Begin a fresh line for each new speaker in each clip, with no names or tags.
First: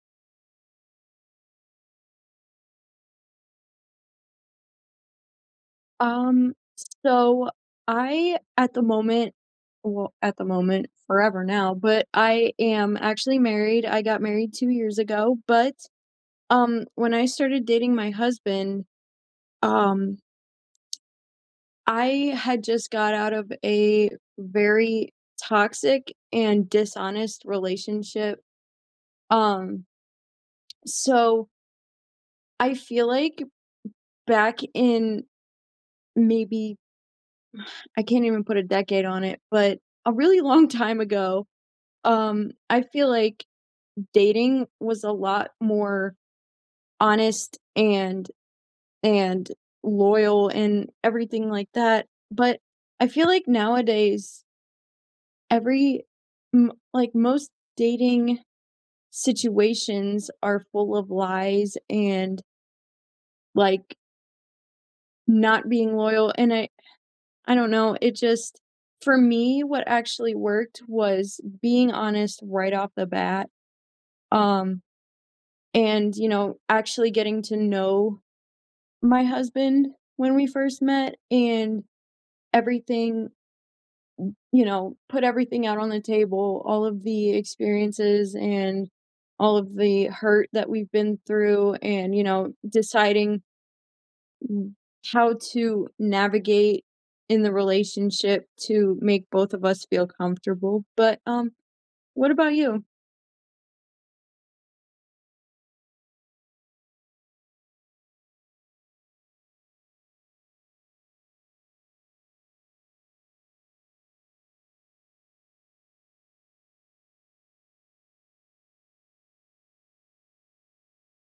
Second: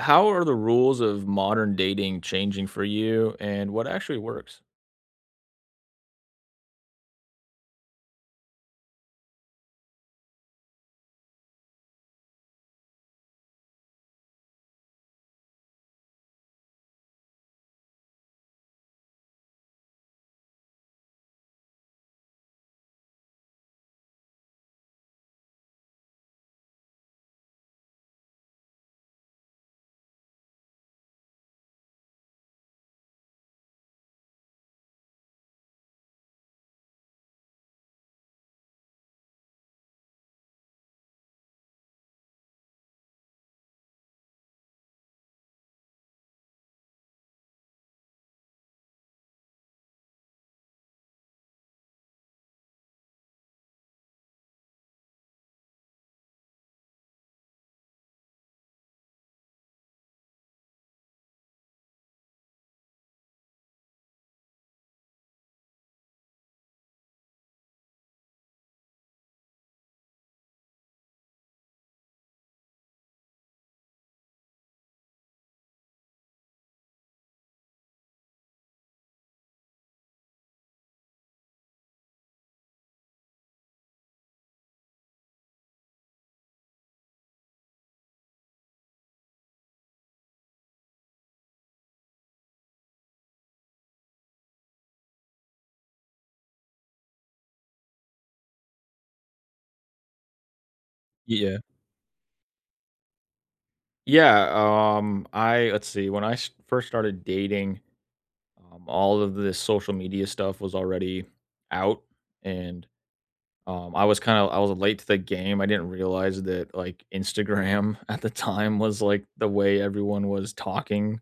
How are the rules of modern dating changing for you, and what actually works?
Um, so I at the moment well, at the moment, forever now, but I am actually married. I got married 2 years ago, but, when I started dating my husband, um, I had just got out of a very toxic and dishonest relationship. Um, so I feel like back in maybe I can't even put a decade on it, but a really long time ago. I feel like dating was a lot more honest and and loyal and everything like that, but I feel like nowadays every most dating situations are full of lies and, like, not being loyal, and I don't know, it just for me, what actually worked was being honest right off the bat, um, and, actually getting to know my husband when we first met and everything, put everything out on the table, all of the experiences and all of the hurt that we've been through and, deciding how to navigate in the relationship to make both of us feel comfortable. But
Yeah.
what about you?
Yeah, I let's see. When first started dating, all of this social media stuff was already out, and I was late to the game. I didn't realize that like Instagram at the time was like the way everyone was talking,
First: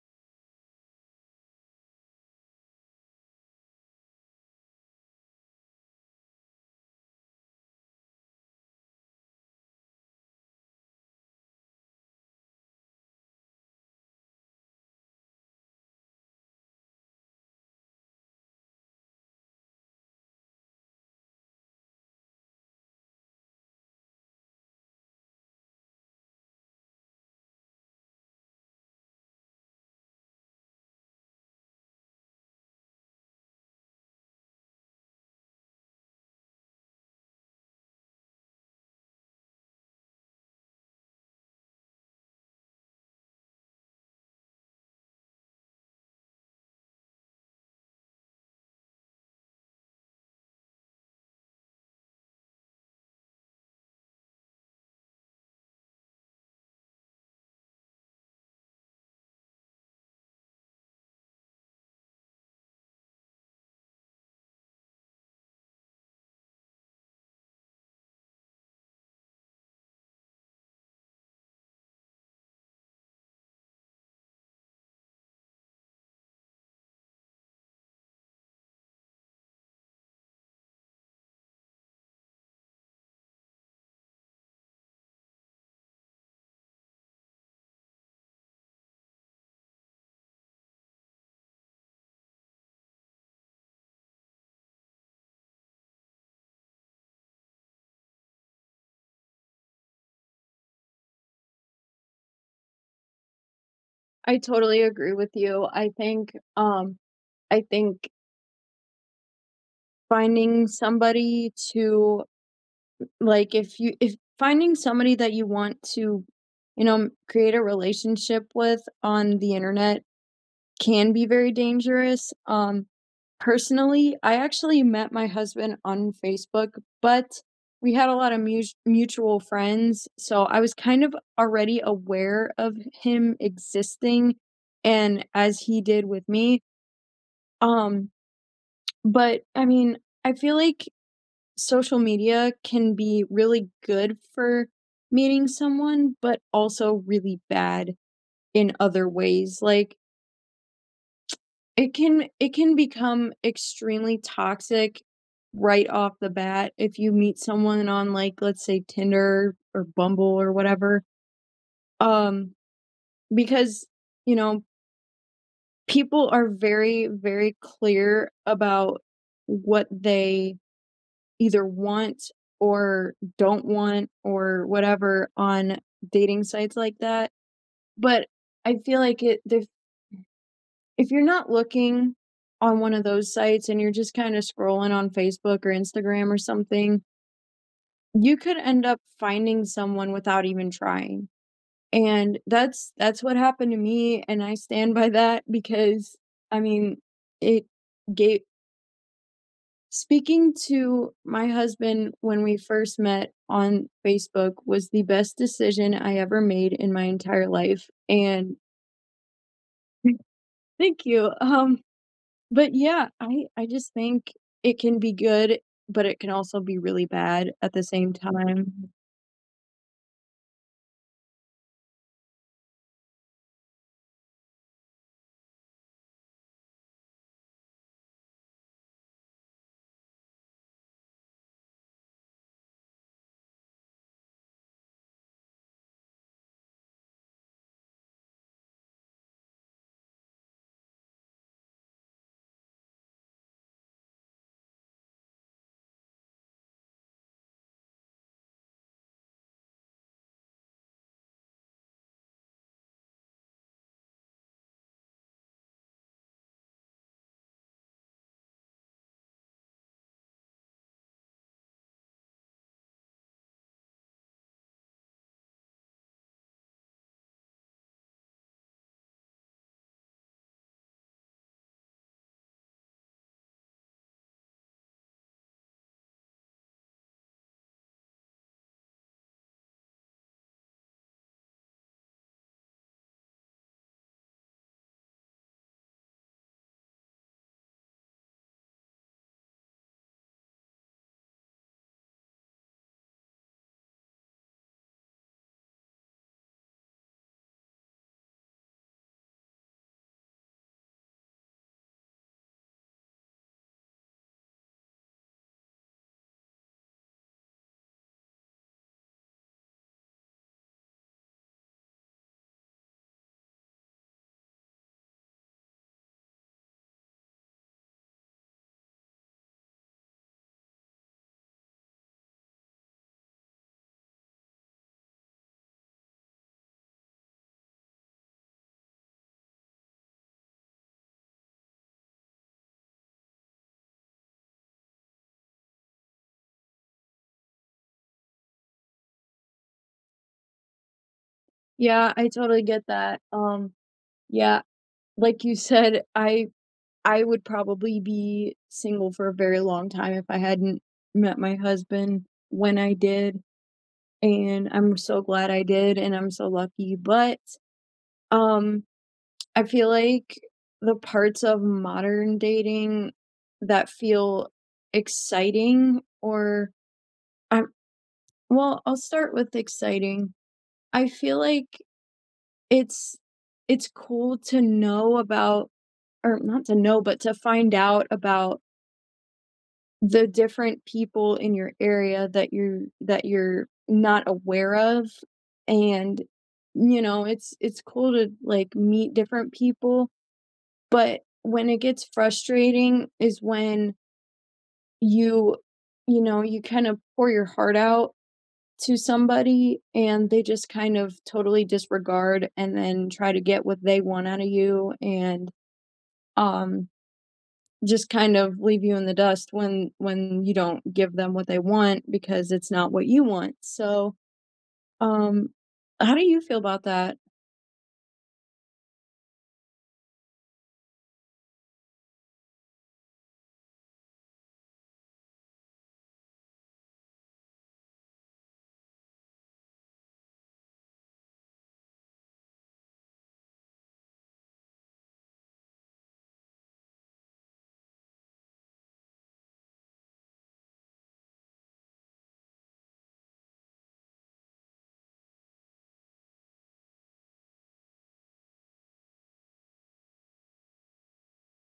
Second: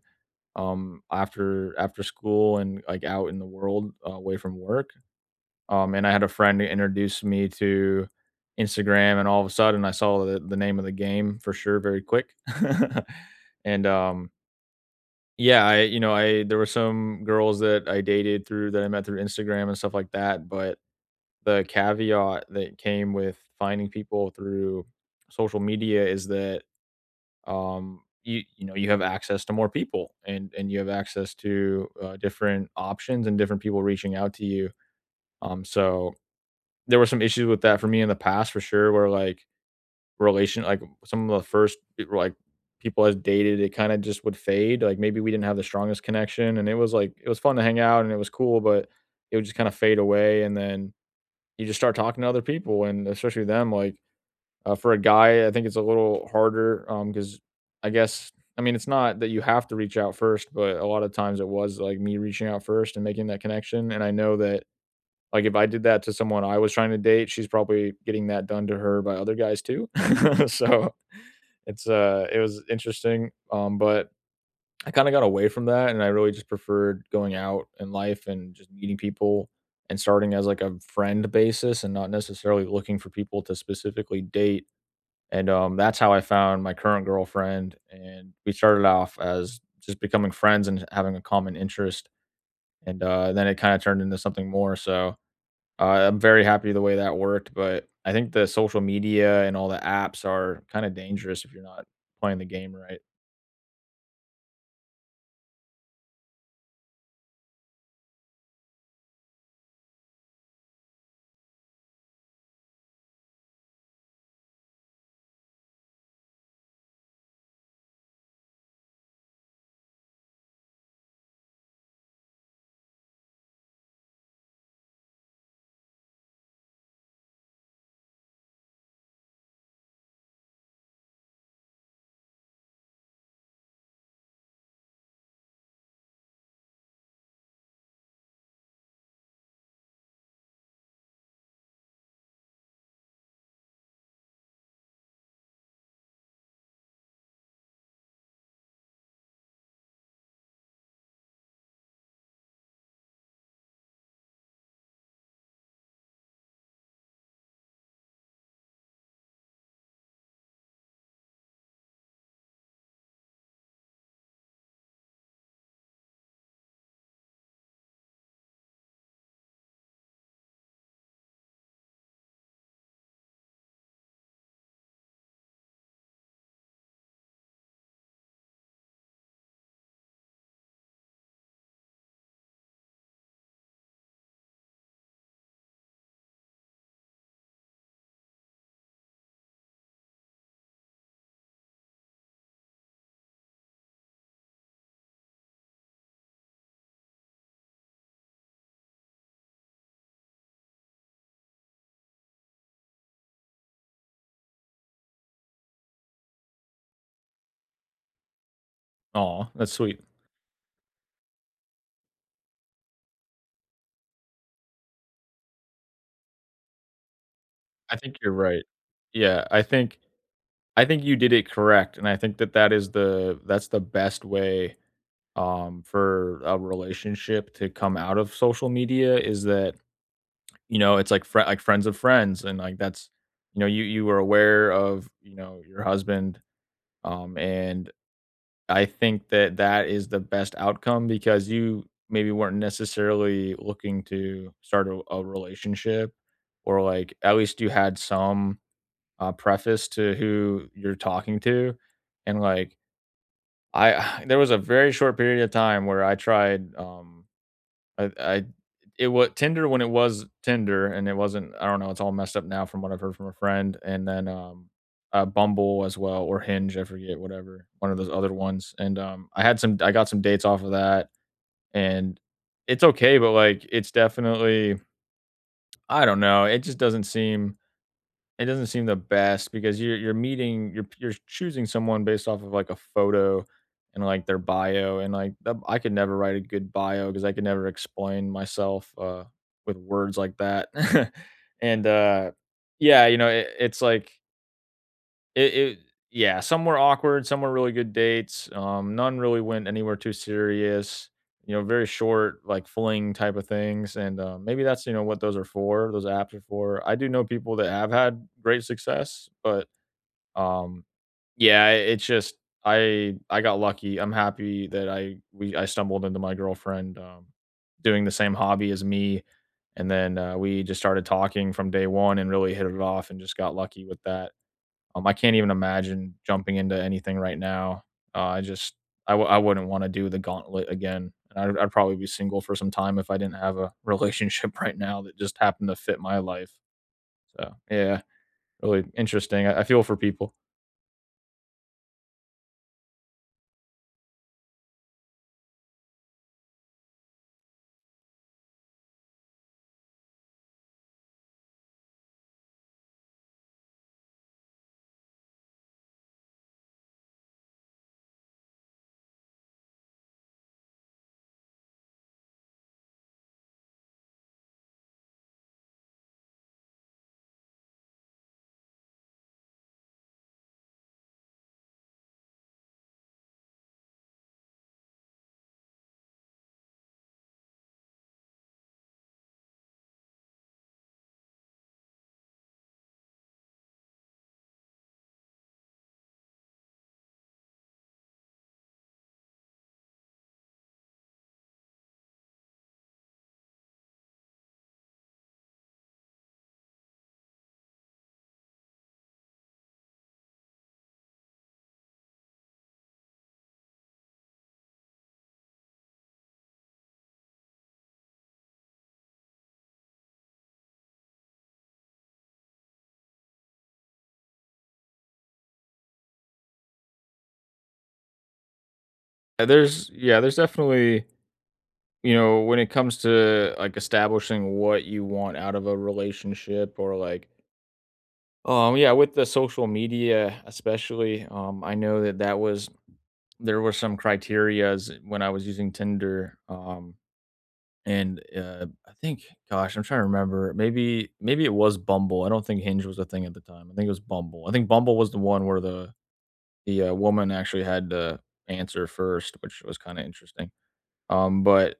after school and like out in the world, away from work. And I had a friend who introduced me to Instagram, and all of a sudden, I saw the name of the game for sure, very quick. and yeah, I you know I there were some girls that I dated through that I met through Instagram and stuff like that, but the caveat that came with finding people through social media is that, you have access to more people and you have access to, different options and different people reaching out to you. So there were some issues with that for me in the past for sure where like relation like some of the first like people I dated it kind of just would fade, like maybe we didn't have the strongest connection and it was like it was fun to hang out and it was cool, but it would just kind of fade away, and then you just start talking to other people, and especially them like, for a guy I think it's a little harder, because I guess, I mean, it's not that you have to reach out first, but a lot of times it was like me reaching out first and making that connection, and I know that like if I did that to someone I was trying to date, she's probably getting that done to her by other guys too. So it was interesting. But I kind of got away from that and I really just preferred going out in life and just meeting people and starting as like a friend basis and not necessarily looking for people to specifically date. And that's how I found my current girlfriend, and we started off as just becoming friends and having a common interest, and then it kind of turned into something more. So, I'm very happy the way that worked, but I think the social media and all the apps are kinda dangerous if you're not playing the game right.
I totally agree with you. I think finding somebody to like if you if finding somebody that you want to create a relationship with on the internet can be very dangerous. Personally, I actually met my husband on Facebook, but we had a lot of mutual friends, so I was kind of already aware of him existing, and as he did with me. um but I mean, I feel like social media can be really good for meeting someone, but also really bad in other ways. Like it can become extremely toxic right off the bat if you meet someone on like let's say Tinder or Bumble or whatever. Um because you know people are very clear about what they either want or don't want or whatever on dating sites like that. But I feel like it if you're not looking on one of those sites and you're just kinda scrolling on Facebook or Instagram or something, you could end up finding someone without even trying. And that's what happened to me, and I stand by that because I mean, it gave speaking to my husband when we first met on Facebook was the best decision I ever made in my entire life, and
Oh, that's sweet.
thank you. But yeah, I just think it can be good, but it can also be really bad at the
I
same
think you're right.
time.
Yeah, I think you did it correct, and I think that that is the that's the best way, for a relationship to come out of social media, is that, you know, it's like frie like friends of friends, and, like, that's, you were aware of, your husband, and I think that that is the best outcome because you maybe weren't necessarily looking to start a relationship, or like at least you had some, preface to who you're talking to, and like I there was a very short period of time where I tried, I it was Tinder when it was Tinder, and it wasn't I don't know, it's all messed up now from what I've heard from a friend, and then, Bumble as well, or Hinge, I forget, whatever, one of those other ones, and, I got some dates off of that, and it's okay, but, like, it's definitely, I don't know, it doesn't seem the best because you're meeting, you're choosing someone based off of, like, a photo, and, like, their bio, and, like, the I could never write a good bio because I could never explain myself, with words like that. And, yeah, it's like it yeah, some were awkward, some were really good dates, none really went anywhere too serious, very short, like, fling type of things, and, maybe that's, what those apps are for. I do know people that have had great success, but, um, yeah, it's just I got lucky, I'm happy that I stumbled into my girlfriend, doing the same hobby as me, and then, we just started talking from day 1 and really hit it off and just got lucky with that. I can't even imagine jumping into anything right now. I just I wouldn't want to do the gauntlet again. And I'd probably be single for some time if I didn't have a relationship right now that just happened to fit my life. So yeah, really interesting. I feel for people.
Yeah, I totally get that. Yeah, like you said, I would probably be single for a very long time if I hadn't met my husband when I did. And I'm so glad I did and I'm so lucky, but, um, I feel like the parts of modern dating that feel exciting or I'm well, I'll start with exciting. I feel like it's it's cool to know about or not to know, but to find out about the different people in your area that you're not aware of. And it's cool to like meet different people, but when it gets frustrating is when you you know you kind of pour your heart out to somebody and they just kind of totally disregard and then try to get what they want out of you, and um just kind of leave you in the dust when you don't give them what they want because it's not what you want. So, um, how do you feel about that?
There's yeah, there's definitely, when it comes to like establishing what you want out of a relationship, or like yeah, with the social media, especially, I know that that was there were some criterias when I was using Tinder, and, I think, gosh, I'm trying to remember, maybe it was Bumble, I don't think Hinge was a thing at the time, I think it was Bumble. I think Bumble was the one where the woman actually had to answer first, which was kinda interesting. But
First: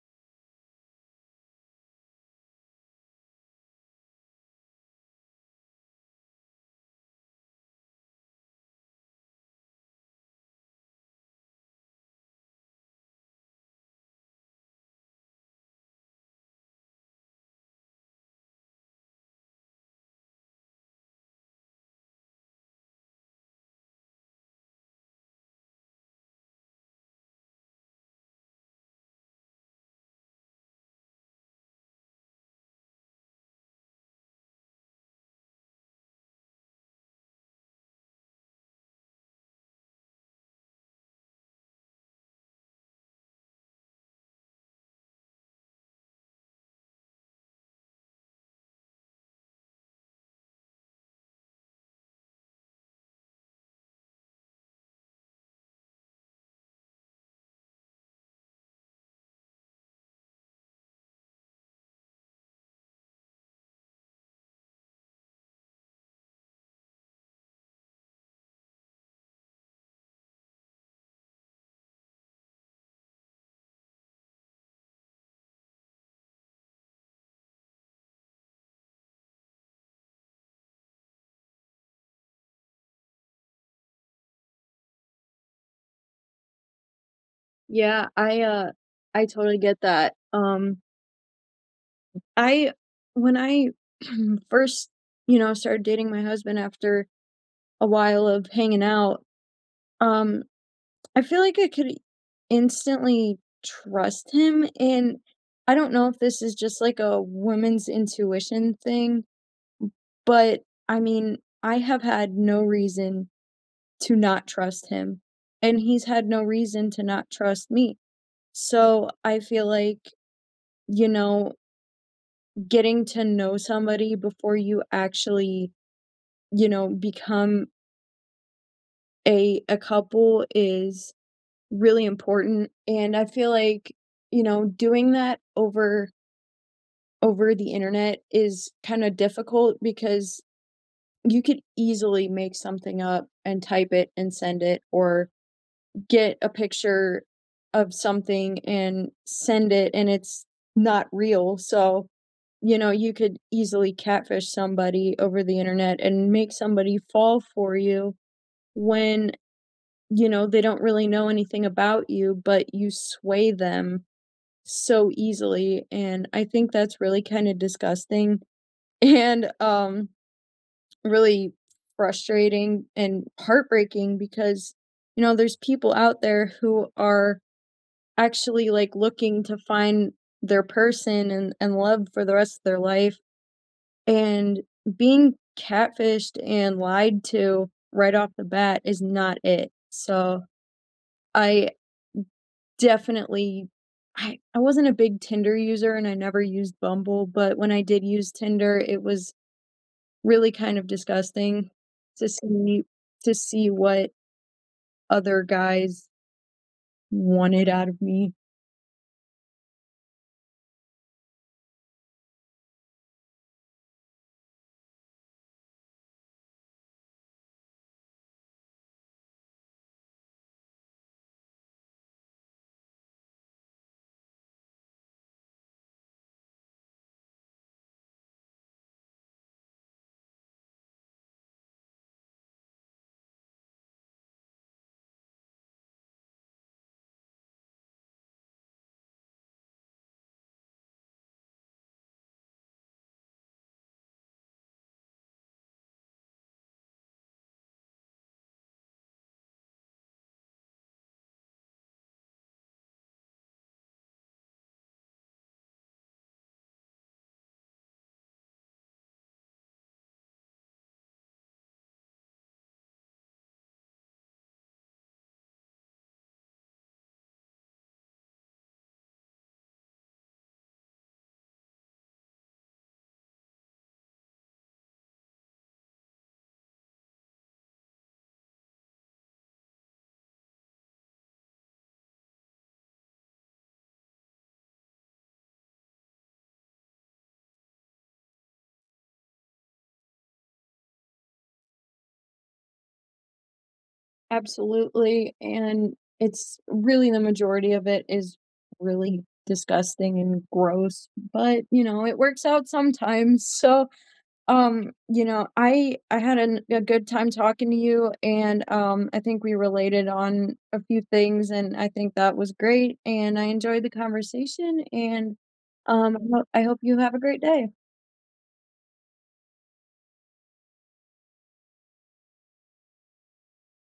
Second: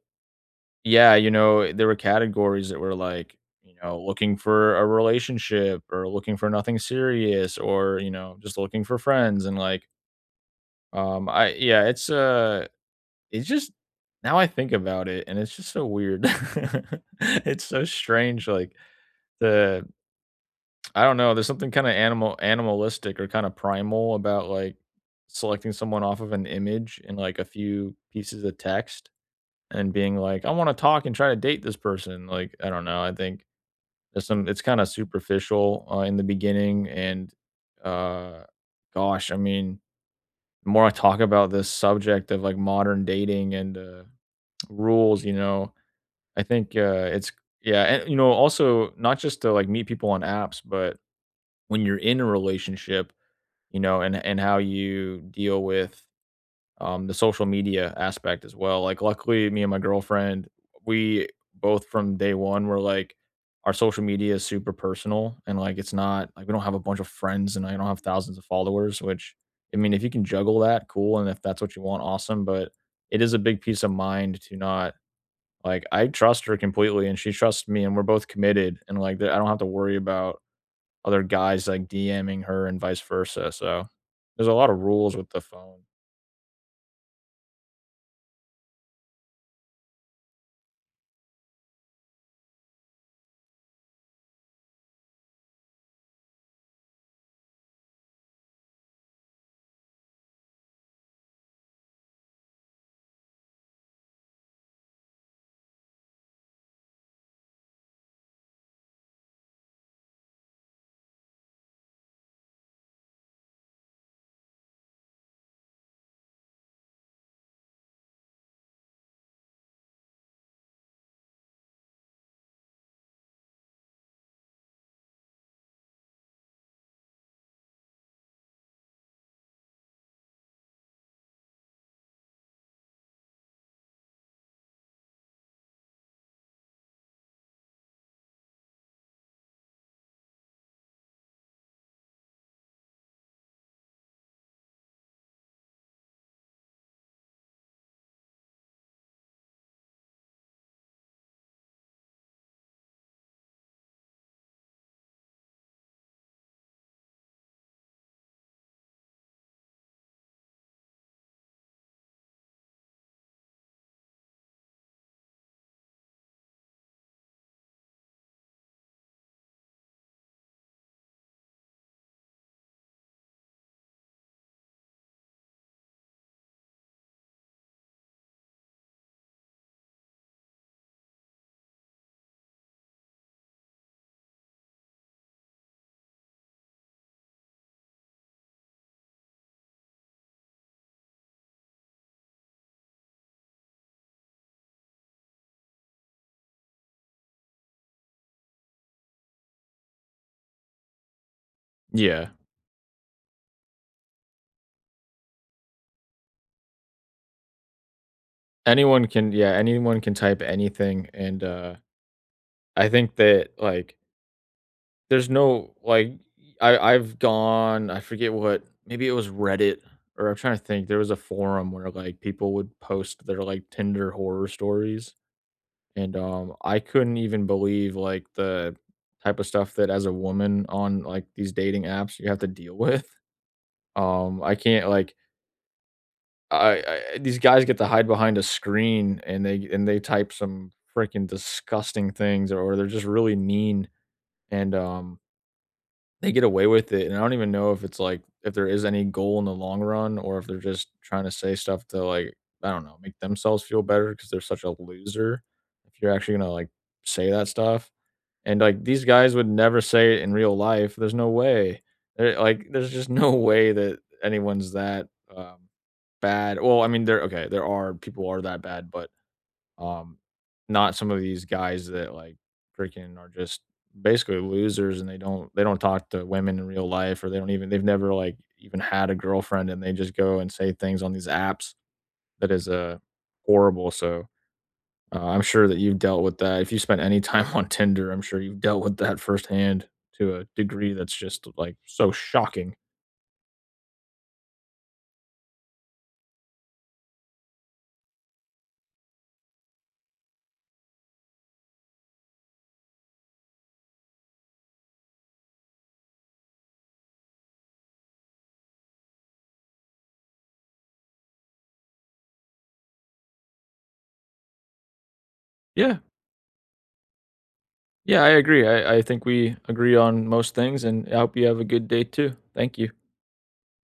yeah, there were categories that were like, looking for a relationship or looking for nothing serious, or, just looking for friends, and, like, I yeah, it's just, now I think about it, and it's just so weird. It's so strange, like, the I don't know, there's something kinda animalistic or kinda primal about, like, selecting someone off of an image and, like, a few pieces of text and being like, "I wanna talk and try to date this person," like, I don't know, I think there's some it's kinda superficial, in the beginning, and, uh, gosh, I mean, the more I talk about this subject of, like, modern dating and, rules, I think, it's yeah, and, also not just to, like, meet people on apps, but when you're in a relationship, and how you deal with, the social media aspect as well, like, luckily, me and my girlfriend, we both from day one were like, our social media is super personal, and, like, it's not like, we don't have a bunch of friends, and I don't have thousands of followers, which, I mean, if you can juggle that, cool, and if that's what you want, awesome, but it is a big peace of mind to not, like, I trust her completely and she trusts me and we're both committed, and, like, the I don't have to worry about other guys, like, DMing her and vice versa, so there's a lot of rules with the phone.
Yeah, I totally get that. I when I first, started dating my husband after a while of hanging out, um, I feel like I could instantly trust him, and I don't know if this is just like a woman's intuition thing. But, I mean, I have had no reason to not trust him, and he's had no reason to not trust me. So, I feel like, you know, getting to know somebody before you actually, become a couple is really important, and I feel like, doing that over the internet is kinda difficult because you could easily make something up and type it and send it, or get a picture of something and send it, and it's not real. So, you could easily catfish somebody over the internet and make somebody fall for you when, they don't really know anything about you, but you sway them so easily. And I think that's really kind of disgusting and really frustrating and heartbreaking because there's people out there who are actually like looking to find their person, and love for the rest of their life, and being catfished and lied to right off the bat is not it. So I definitely I wasn't a big Tinder user, and I never used Bumble, but when I did use Tinder, it was really kind of disgusting to
Yeah.
see what other guys wanted out of me.
Anyone can yeah, anyone can type anything, and, I think that, like, there's no, like, I I've gone I forget what, maybe it was Reddit, or I'm trying to think, there was a forum where, like, people would post their, like, Tinder horror stories. And, I couldn't even believe, like, the type of stuff that as a woman on, like, these dating apps you have to deal with. I can't, like, I I these guys get to hide behind a screen and they type some freaking disgusting things, or they're just really mean, and, they get away with it, and I don't even know if it's, like, if there is any goal in the long run, or if they're just trying to say stuff to, like, I don't know, make themselves feel better because 'cause they're such a loser, if you're actually gonna, like, say that stuff. And like these guys would never say it in real life. There's no way. There's just no way that anyone's that, um, bad. Well, I mean, there okay, there are people are that bad, but, um, not some of these guys that like freaking are just basically losers, and they don't talk to women in real life, or they don't even they've never like even had a girlfriend, and they just go and say things on these apps that is, horrible. So, I'm sure that you've dealt with that. If you spent any time on Tinder, I'm sure you've dealt with that firsthand to a degree that's just like so shocking.
Absolutely, and it's really the majority of it is really disgusting and gross, but, it works out sometimes, so, I had an a good time talking to you, and, I think we related on a few things, and I think that was great, and I enjoyed the conversation, and,
Yeah.
I hope you have a great day.
Yeah, I agree. I think we agree on most things, and I hope you have a good day too. Thank you.